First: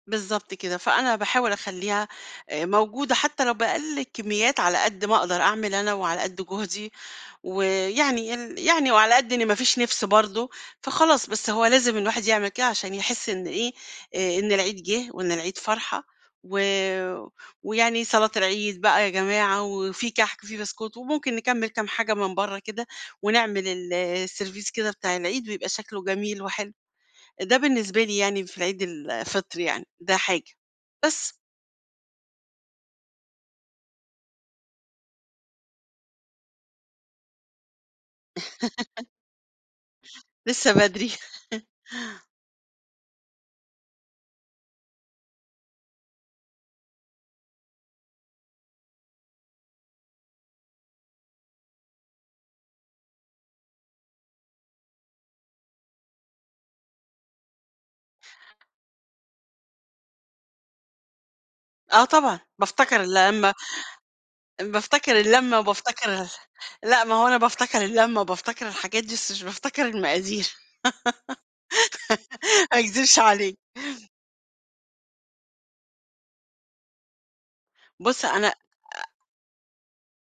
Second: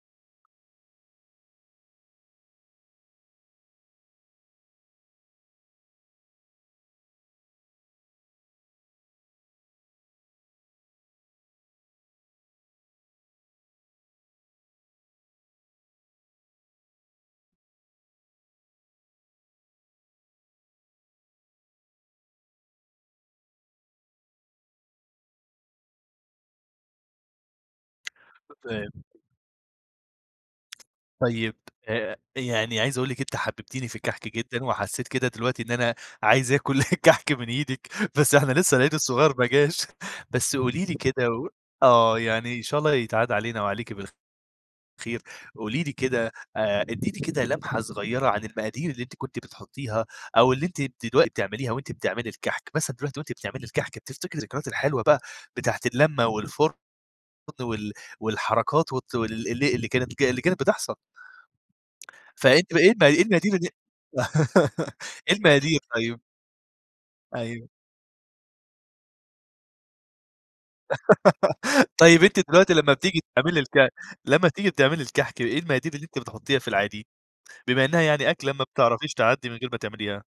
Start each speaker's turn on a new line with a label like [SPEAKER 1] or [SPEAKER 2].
[SPEAKER 1] بالضبط كده. فأنا باحاول أخلّيها أ موجودة حتّى لو بأقَل كمّيات على قد ما أقدر أعمل أنا وعلى قد جهدي ويعني ين يعني وعلى قد إن ما فيش نِفس برضه فخلاص، بس هو لازم الواحد يعمل كده عشان يحِس إن إيه، أ إن العيد جِه وإن العيد فرحة و ويعني صلاة العيد بقى يا جماعة وفي كَحك وفي بسكوت وممكن نكمّل كام حاجة من برّه كده ونعمل السيرفيس كده بتاع العيد ويبقى شكله جميل وحلو، ده بالنسبة لي يعني في عيد
[SPEAKER 2] [unintelligible]
[SPEAKER 1] الفطر يعني ده حاجة. بس
[SPEAKER 2] طيب، آآ يعني عايز أقول لِك أنتِ حبّبتيني في الكَحك جدًا وحسّيت كده دلوقتي إن أنا عايز آكُل كَحك من إيدِك بس إحنا لسّه العيد الصغير ما جاش، بس
[SPEAKER 1] لسّه
[SPEAKER 2] قولي لي
[SPEAKER 1] بدري.
[SPEAKER 2] كده و آه. يعني إن شاء الله يتعاد علينا وعليكِ بالخ خير. قولي لي كده آآ إدّيني كده لمحة صغيرة عن المقادير اللي أنتِ كنتِ بتحُطّيها أو اللي أنتِ دلوقتي بتعمليها وأنتِ بتعملي الكَحك؟ مثلًا دلوقتي وأنت بتعملي الكَحك بتفتكري الذكريات الحلوة بقى بتاعة اللمة والفُرن والحركات وت ال ال اللي كانت اللي كانت بتحصل؟
[SPEAKER 1] آه طبعًا.
[SPEAKER 2] فأنتِ إيه
[SPEAKER 1] بافتكر
[SPEAKER 2] المقا إيه
[SPEAKER 1] اللمه،
[SPEAKER 2] [unintelligible]
[SPEAKER 1] أ بافتكر
[SPEAKER 2] إيه
[SPEAKER 1] اللمه
[SPEAKER 2] المقادير طيب؟
[SPEAKER 1] وبافتكر لأ ما هو أنا
[SPEAKER 2] أيوه.
[SPEAKER 1] بافتكر اللمه وبافتكر الحاجات دي، بس مش بافتكر المقادير
[SPEAKER 2] طيب، أنتِ دلوقتي
[SPEAKER 1] ما
[SPEAKER 2] لمّا
[SPEAKER 1] أكذبش
[SPEAKER 2] بتيجي
[SPEAKER 1] عليك.
[SPEAKER 2] تعملي الك لمّا بتيجي تعملي الكَحك، إيه المقادير اللي أنتِ بتحُطّيها في العادي، بما إنّها
[SPEAKER 1] بُص،
[SPEAKER 2] يعني
[SPEAKER 1] أنا
[SPEAKER 2] أكلة ما
[SPEAKER 1] أ
[SPEAKER 2] بتعرفيش تعدّي من غير ما تعمليها؟